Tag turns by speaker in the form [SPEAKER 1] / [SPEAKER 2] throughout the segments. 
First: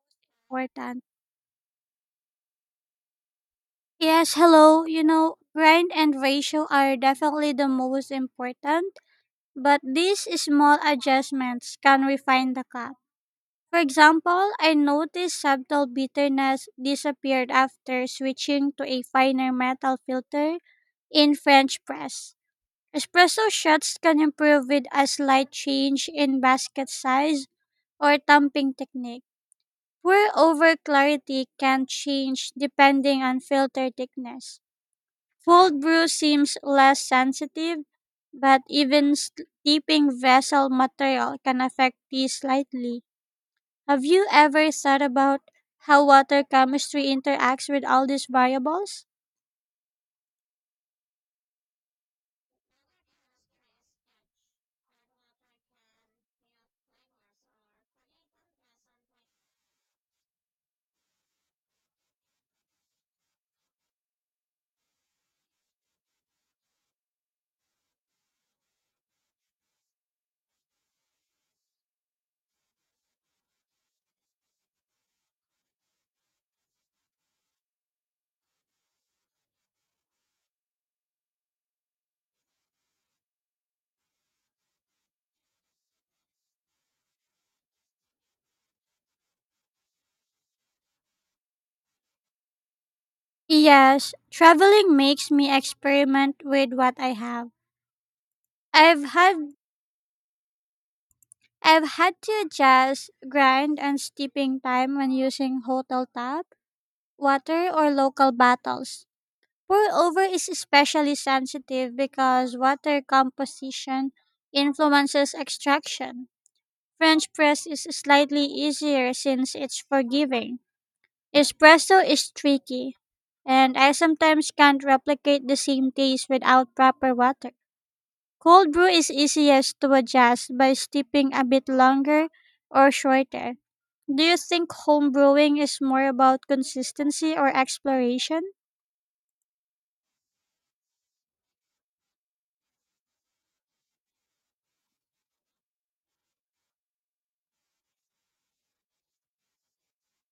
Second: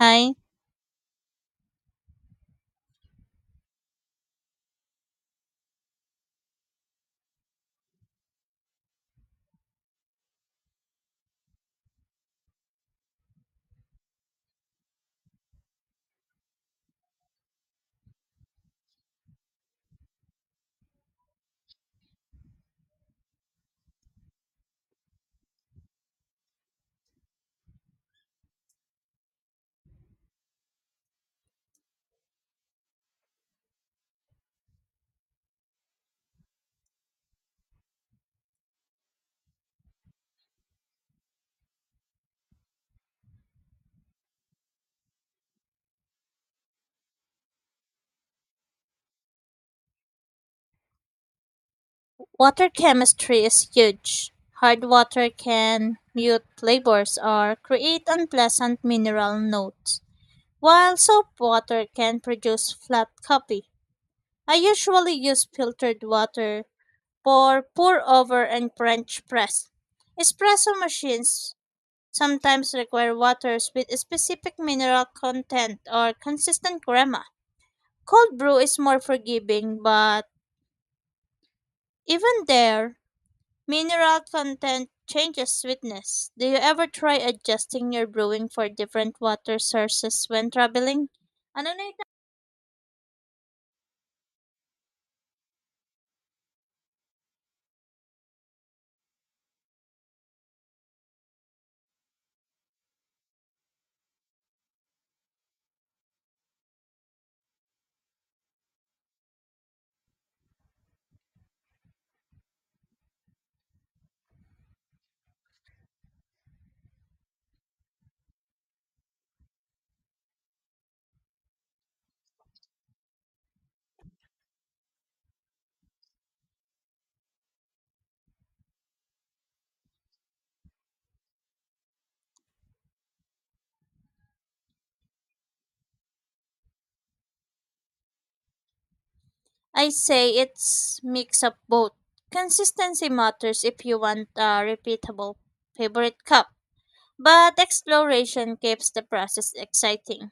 [SPEAKER 1] Hi.
[SPEAKER 2] Important. Yes, hello. Grind and ratio are definitely the most important, but these small adjustments can refine the cup. For example, I noticed subtle bitterness disappeared after switching to a finer metal filter in French press. Espresso shots can improve with a slight change in basket size or tamping technique, where over clarity can change depending on filter thickness. Cold brew seems less sensitive, but even steeping vessel material can affect tea slightly. Have you ever thought about how water chemistry interacts with all these variables?
[SPEAKER 1] Water chemistry is huge. Hard water can mute flavors or create unpleasant mineral notes, while soap water can produce flat copy. I usually use filtered water for pour over and French press. Espresso machines sometimes require waters with specific mineral content or consistent crema. Cold brew is more forgiving, but even there, mineral content changes sweetness. Do you ever try adjusting your brewing for different water sources when traveling? Ano na ito?
[SPEAKER 2] Yes, traveling makes me experiment with what I have. I've had I've had to adjust grind and steeping time when using hotel tap, water or local bottles. Pour over is especially sensitive because water composition influences extraction. French press is slightly easier since it's forgiving. Espresso is tricky, and I sometimes can't replicate the same taste without proper water. Cold brew is easiest to adjust by steeping a bit longer or shorter. Do you think home brewing is more about consistency or exploration?
[SPEAKER 1] I say it's mix up both. Consistency matters if you want a repeatable favorite cup, but exploration keeps the process exciting.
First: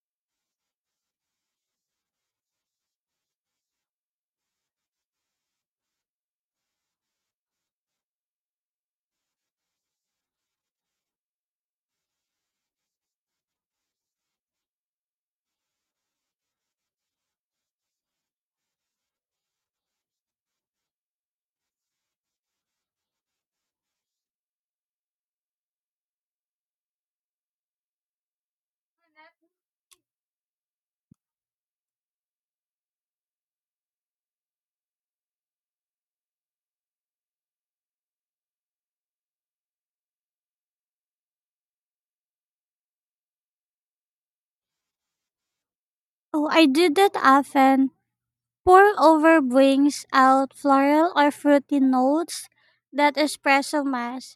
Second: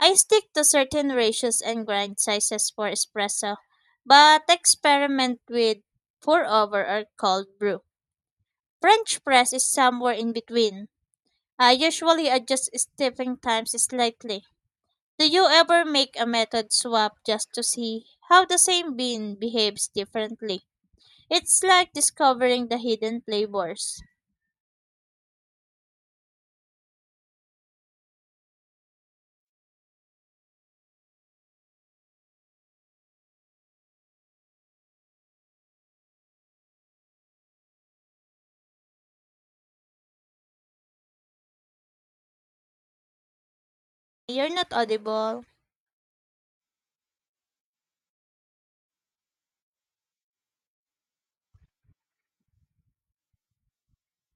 [SPEAKER 1] I stick to certain ratios and grind sizes for espresso, but experiment with pour over or cold brew. French press is somewhere in between. I usually adjust stepping times slightly. Do you ever make a method swap just to see how the same bean behaves differently? It's like discovering the hidden flavors. You're not audible.
[SPEAKER 2] Oh, I do that often. Pour over brings out floral or fruity notes that espresso mass.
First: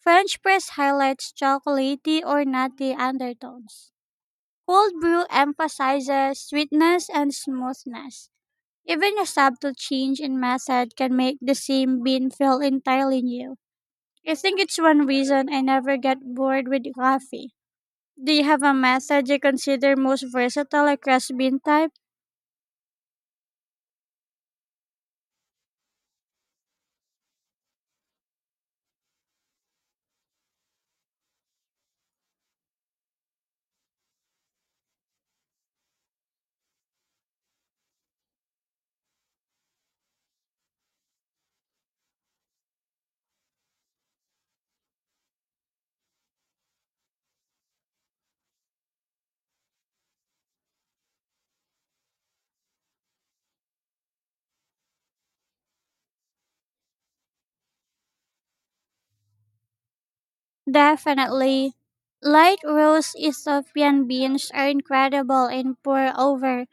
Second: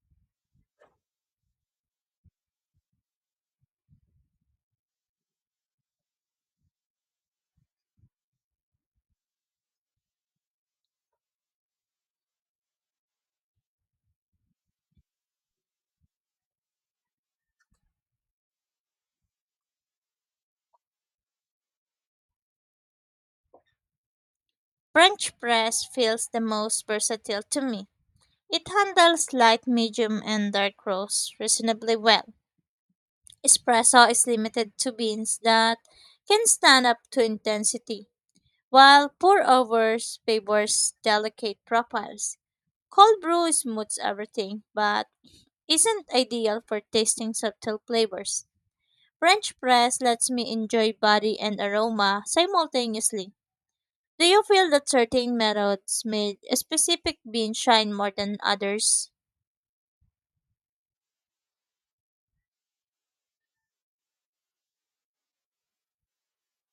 [SPEAKER 2] French press highlights chocolatey or nutty undertones. Cold brew emphasizes sweetness and smoothness. Even a subtle change in method can make the same bean feel entirely new. I think it's one reason I never get bored with coffee. Do you have a method you consider most versatile across bean types?
[SPEAKER 1] French press feels the most versatile to me. It handles light, medium, and dark roast reasonably well. Espresso is limited to beans that can stand up to intensity, while pour-overs favors delicate profiles. Cold brew smooths everything, but isn't ideal for tasting subtle flavors. French press lets me enjoy body and aroma simultaneously. Do you feel that certain methods made a specific bean shine more than others?
[SPEAKER 2] Definitely. Light roast Ethiopian beans are incredible and pour over,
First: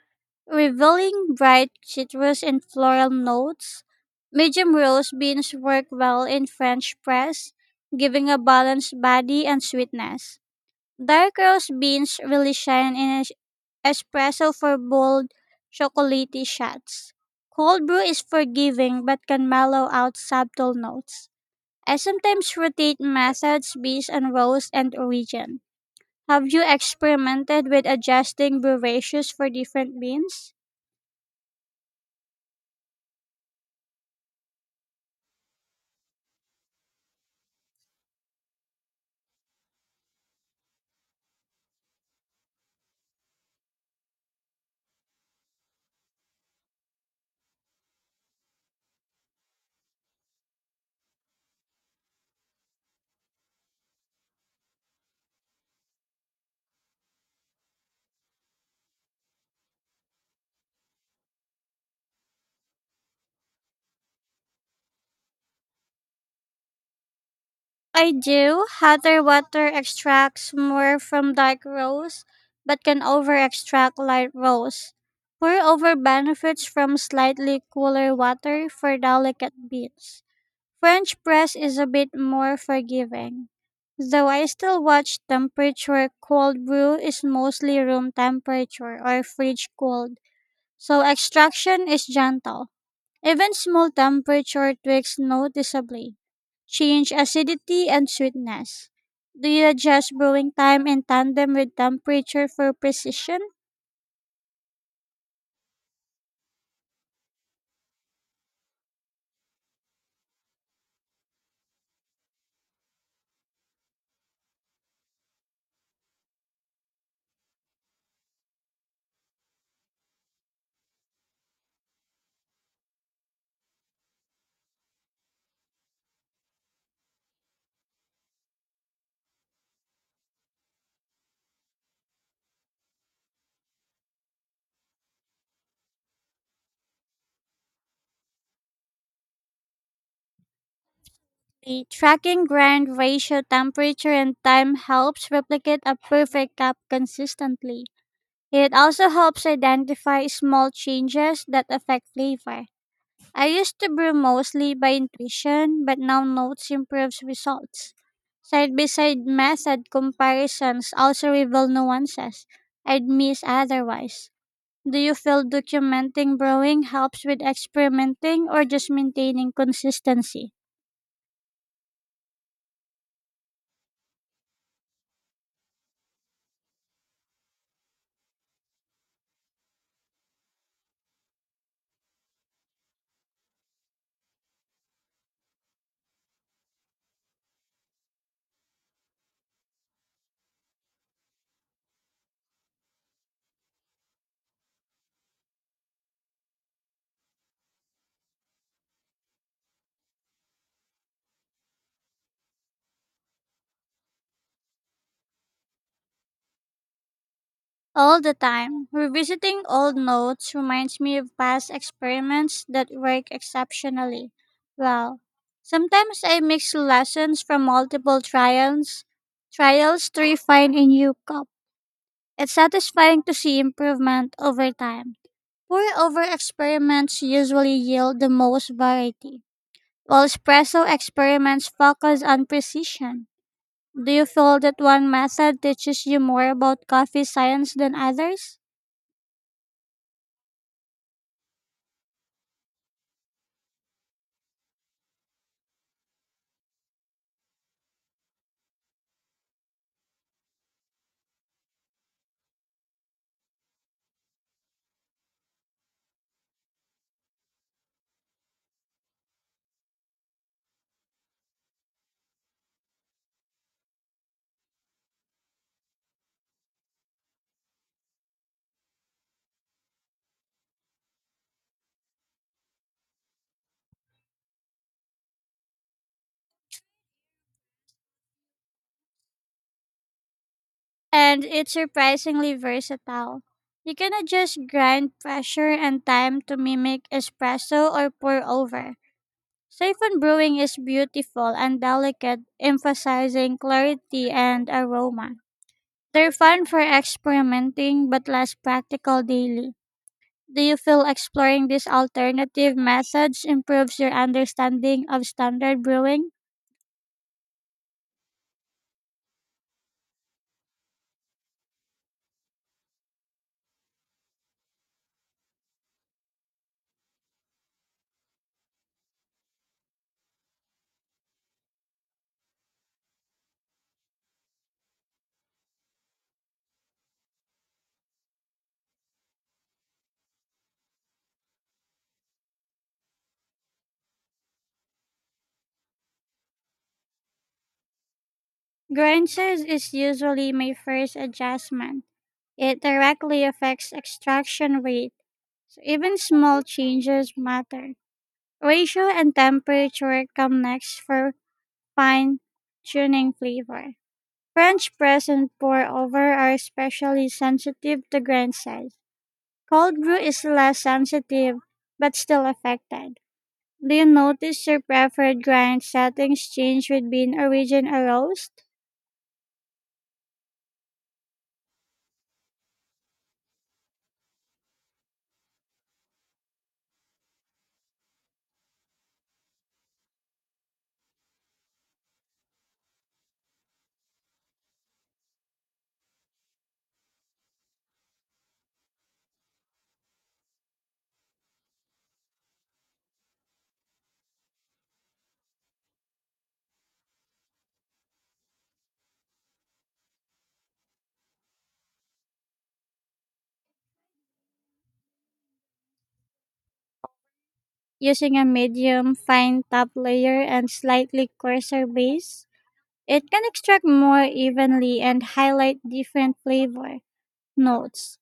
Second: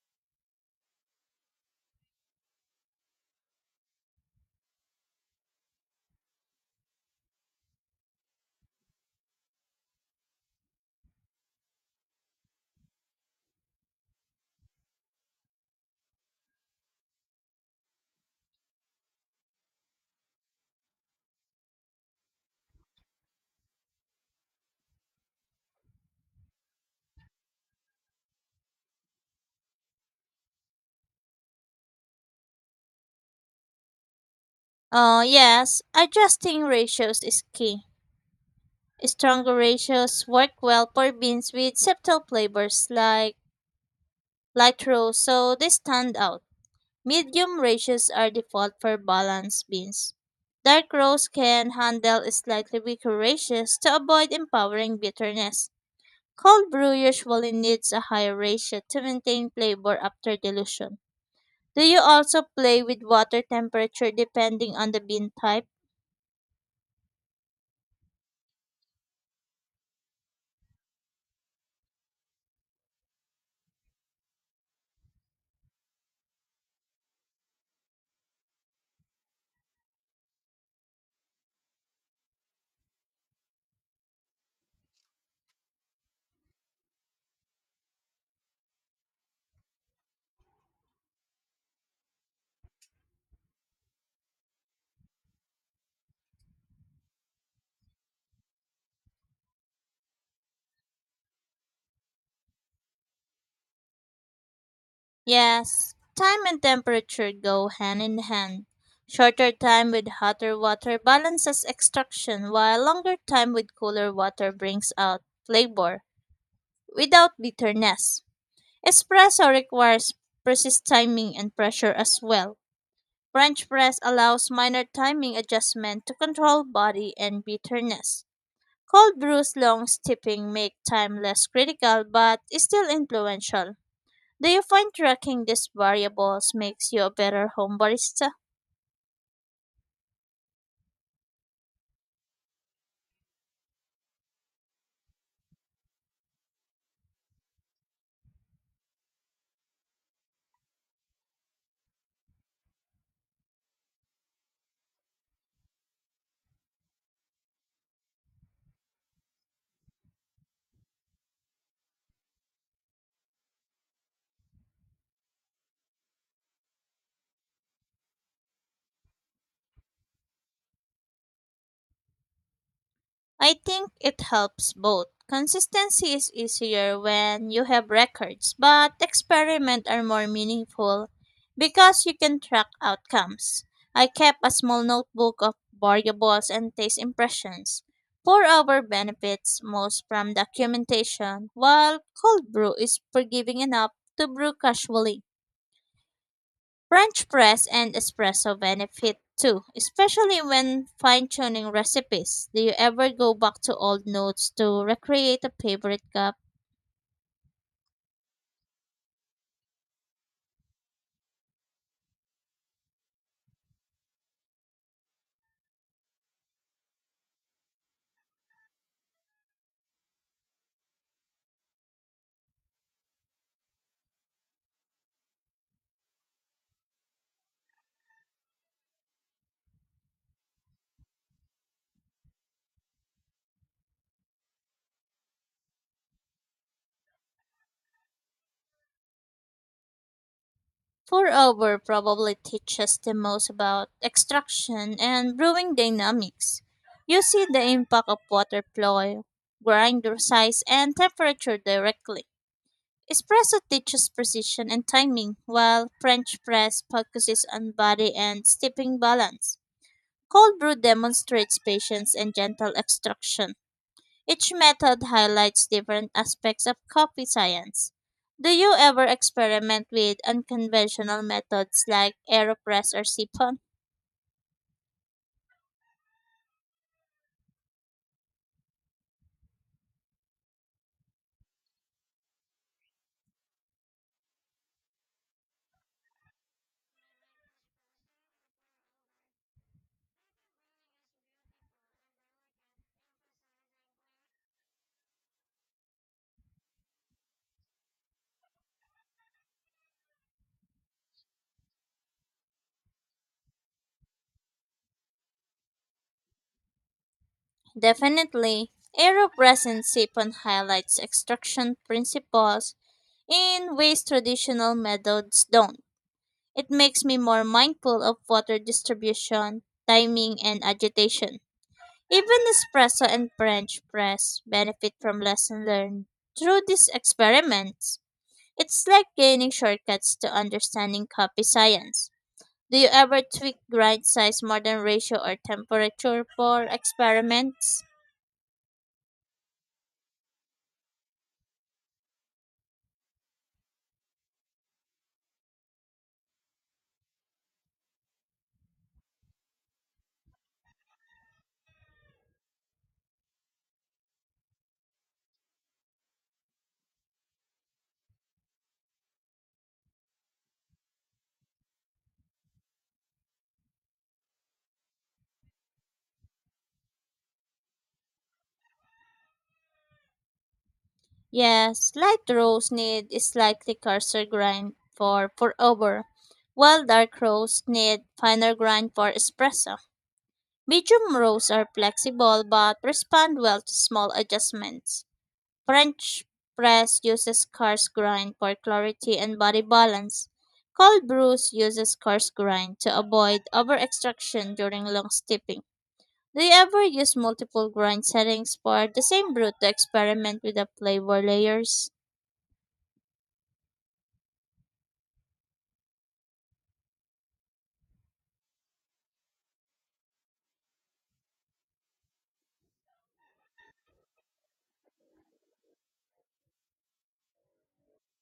[SPEAKER 2] revealing bright citrus and floral notes. Medium roast beans work well in French press, giving a balanced body and sweetness. Dark roast beans really shine in espresso for bold, chocolatey shots. Cold brew is forgiving but can mellow out subtle notes. I sometimes rotate methods based on roles and origin. Have you experimented with adjusting brewerages for different beans?
[SPEAKER 1] Yes, adjusting ratios is key. Stronger ratios work well for beans with subtle flavors like light roast, so they stand out. Medium ratios are default for balanced beans. Dark roast can handle slightly weaker ratios to avoid empowering bitterness. Cold brew usually needs a higher ratio to maintain flavor after dilution. Do you also play with water temperature depending on the bean type?
[SPEAKER 2] I do. Hotter water extracts more from dark rows, but can over extract light rows. Pour over benefits from slightly cooler water for delicate beans. French press is a bit more forgiving, though I still watch temperature. Cold brew is mostly room temperature or fridge cold, so extraction is gentle. Even small temperature tweaks noticeably change acidity and sweetness. Do you adjust brewing time in tandem with temperature for precision?
[SPEAKER 1] Yes, time and temperature go hand in hand. Shorter time with hotter water balances extraction, while longer time with cooler water brings out flavor without bitterness. Espresso requires precise timing and pressure as well. French press allows minor timing adjustment to control body and bitterness. Cold brews long steeping make time less critical but still influential. Do you find tracking these variables makes you a better home barista?
[SPEAKER 2] The tracking grind ratio temperature and time helps replicate a perfect cup consistently. It also helps identify small changes that affect flavor. I used to brew mostly by intuition, but now notes improves results. Side by side method comparisons also reveal nuances I'd miss otherwise. Do you feel documenting brewing helps with experimenting or just maintaining consistency?
[SPEAKER 1] I think it helps both. Consistency is easier when you have records, but experiments are more meaningful because you can track outcomes. I kept a small notebook of variables and taste impressions. For our benefits, most from documentation, while cold brew is forgiving enough to brew casually. French press and espresso benefit too, especially when fine tuning recipes. Do you ever go back to old notes to recreate a favorite cup?
[SPEAKER 2] All the time. Revisiting old notes reminds me of past experiments that work exceptionally well. Sometimes I mix lessons from multiple trials to refine a new cup. It's satisfying to see improvement over time. Pour over experiments usually yield the most variety, while espresso experiments focus on precision. Do you feel that one method teaches you more about coffee science than others?
[SPEAKER 1] Pour over probably teaches the most about extraction and brewing dynamics. You see the impact of water flow, grinder size, and temperature directly. Espresso teaches precision and timing, while French press focuses on body and steeping balance. Cold brew demonstrates patience and gentle extraction. Each method highlights different aspects of coffee science. Do you ever experiment with unconventional methods like AeroPress or Siphon?
[SPEAKER 2] And it's surprisingly versatile. You can adjust grind pressure and time to mimic espresso or pour over. Siphon brewing is beautiful and delicate, emphasizing clarity and aroma. They're fun for experimenting but less practical daily. Do you feel exploring these alternative methods improves your understanding of standard brewing?
[SPEAKER 1] Definitely. AeroPress and Siphon highlights extraction principles in ways traditional methods don't. It makes me more mindful of water distribution, timing, and agitation. Even espresso and French press benefit from lessons learned through these experiments. It's like gaining shortcuts to understanding coffee science. Do you ever tweak grind size more than ratio or temperature for experiments?
[SPEAKER 2] Grind size is usually my first adjustment. It directly affects extraction rate, so even small changes matter. Ratio and temperature come next for fine tuning flavor. French press and pour over are especially sensitive to grain size. Cold brew is less sensitive but still affected. Do you notice your preferred grind settings change with bean origin or roast?
[SPEAKER 1] Yes, light roast need a slightly coarser grind for pour over, while dark roast need finer grind for espresso. Medium roasts are flexible but respond well to small adjustments. French press uses coarse grind for clarity and body balance. Cold brews uses coarse grind to avoid over extraction during long steeping. Do you ever use multiple grind settings for the same brew to experiment with the flavor layers?
[SPEAKER 2] Using a medium, fine top layer and slightly coarser base? It can extract more evenly and highlight different flavor notes.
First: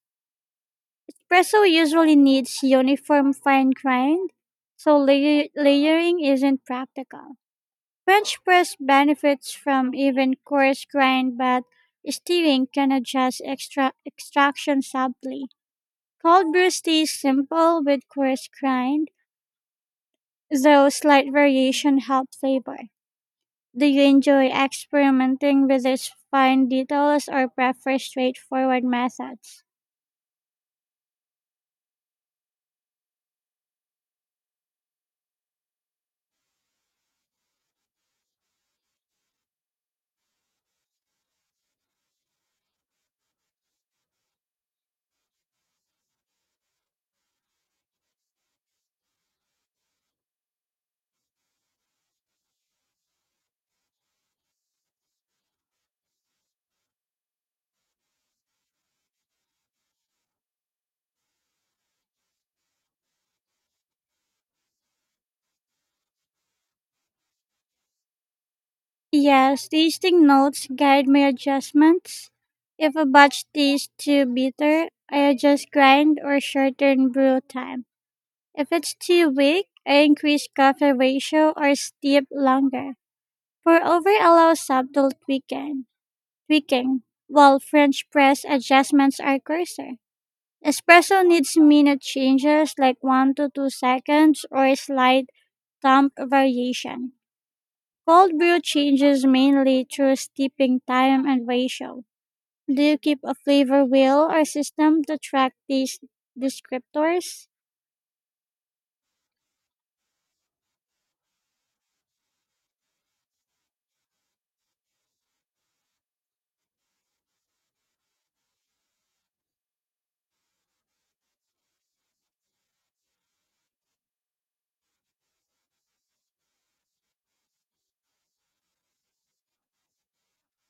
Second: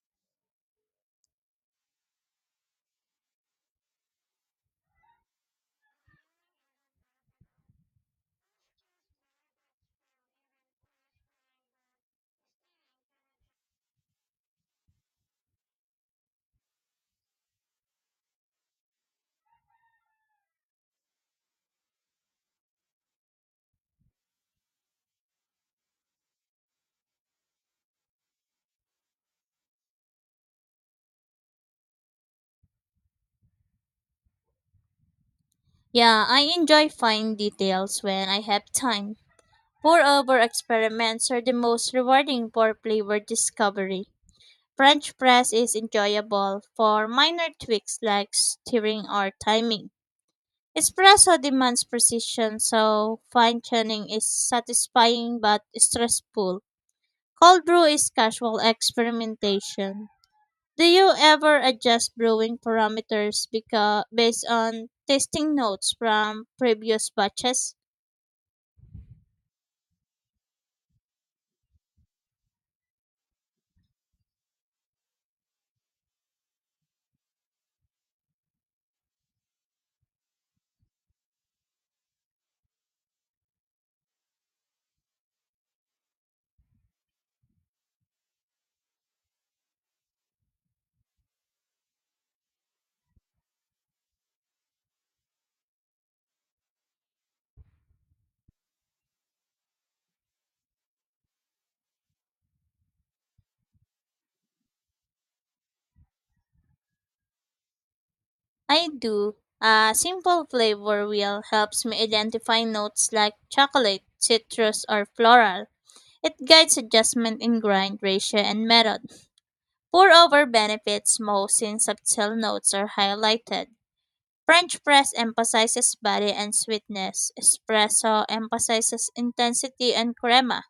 [SPEAKER 2] Espresso usually needs uniform fine grind, so layering isn't practical. French press benefits from even coarse grind, but stirring can adjust extraction subtly. Cold brew stays simple with coarse grind, though slight variation help flavor. Do you enjoy experimenting with these fine details or prefer straightforward methods?
[SPEAKER 1] Yeah, I enjoy fine details when I have time. Pour over experiments are the most rewarding for flavor discovery. French press is enjoyable for minor tweaks like stirring or timing. Espresso demands precision, so fine tuning is satisfying but stressful. Cold brew is casual experimentation. Do you ever adjust brewing parameters because based on tasting notes from previous batches?
[SPEAKER 2] Yes, tasting notes guide my adjustments. If a batch tastes too bitter, I adjust grind or shorten brew time. If it's too weak, I increase coffee ratio or steep longer. For over allows subtle tweaking, while French press adjustments are coarser. Espresso needs minute changes like 1 to 2 seconds or a slight thump variation. Cold brew changes mainly through steeping time and ratio. Do you keep a flavor wheel or system to track these descriptors?
[SPEAKER 1] I do. A simple flavor wheel helps me identify notes like chocolate, citrus, or floral. It guides adjustment in grind ratio and method. Pour over benefits most in subtle notes are highlighted. French press emphasizes body and sweetness. Espresso emphasizes intensity and crema.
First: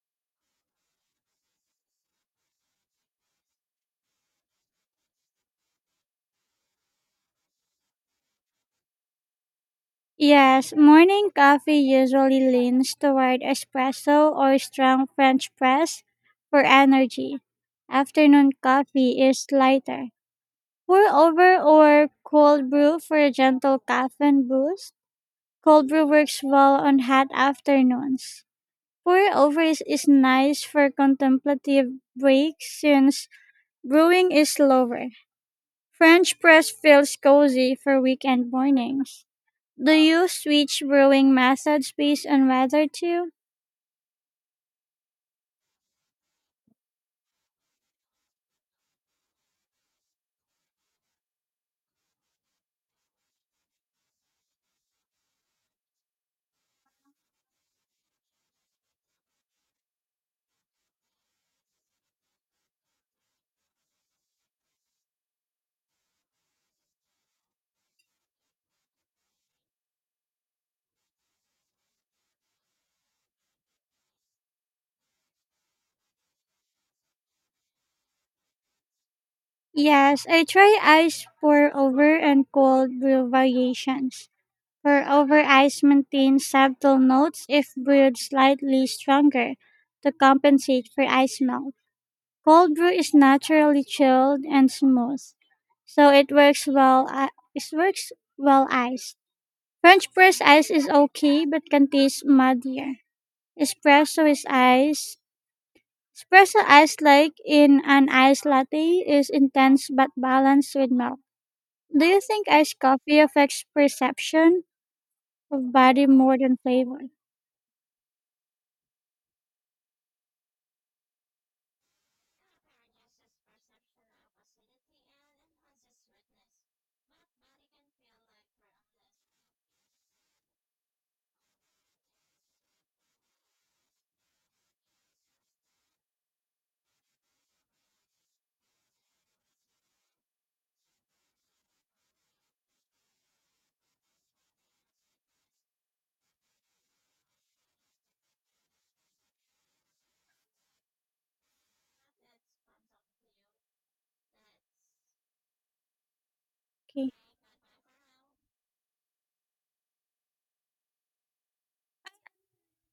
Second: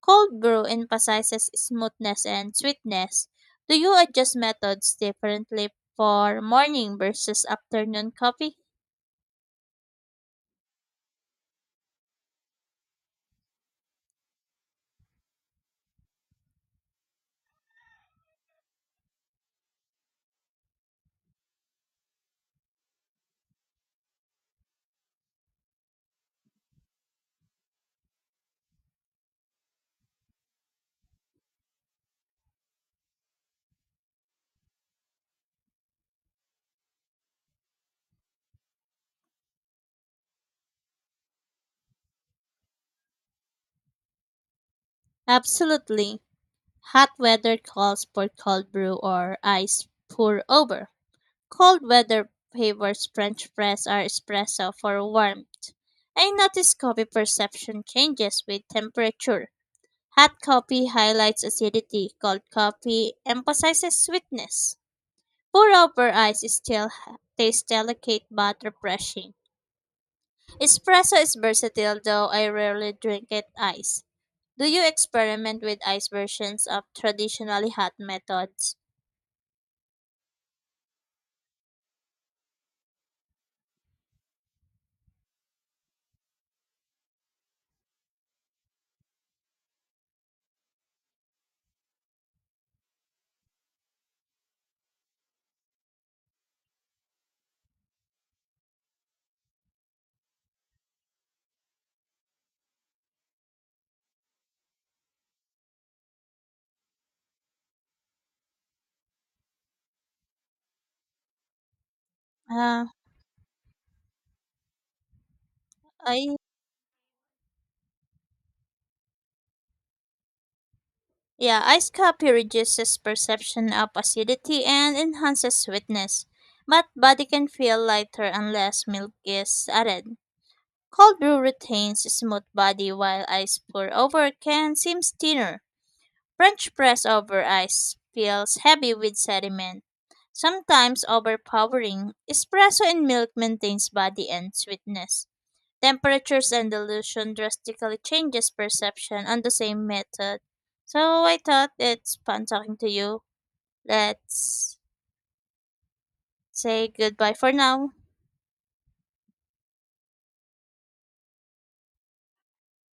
[SPEAKER 1] Cold brew emphasizes smoothness and sweetness. Do you adjust methods differently for morning versus afternoon coffee?
[SPEAKER 2] Yes, morning coffee usually leans toward espresso or strong French press for energy. Afternoon coffee is lighter, pour over or cold brew for a gentle caffeine boost. Cold brew works well on hot afternoons. Pour over is nice for contemplative breaks since brewing is slower. French press feels cozy for weekend mornings. Do you switch brewing methods based on weather too?
[SPEAKER 1] Absolutely. Hot weather calls for cold brew or ice pour over. Cold weather favors French press or espresso for warmth. I notice coffee perception changes with temperature. Hot coffee highlights acidity, cold coffee emphasizes sweetness. Pour over ice is still tastes delicate but refreshing. Espresso is versatile though I rarely drink it ice. Do you experiment with ice versions of traditionally hot methods?
[SPEAKER 2] Yes, I try ice pour over and cold brew variations. Her over ice maintains subtle notes if brewed slightly stronger to compensate for ice melt. Cold brew is naturally chilled and smooth, so it works well. It works well iced. French press ice is okay, but can taste muddier. Espresso is ice. Espresso ice, like in an iced latte, is intense but balanced with milk. Do you think iced
[SPEAKER 1] Uh,
[SPEAKER 2] coffee affects perception of body
[SPEAKER 1] I
[SPEAKER 2] more than flavor?
[SPEAKER 1] Yeah, iced coffee reduces perception of acidity and enhances sweetness, but body can feel lighter unless milk is added. Cold brew retains smooth body while ice pour over can seem thinner. French press over ice feels heavy with sediment, sometimes overpowering. Espresso and milk maintains body and sweetness, temperatures and dilution drastically changes perception on the same method. So I thought it's fun talking to you. Let's say
[SPEAKER 2] Okay.
[SPEAKER 1] goodbye for now.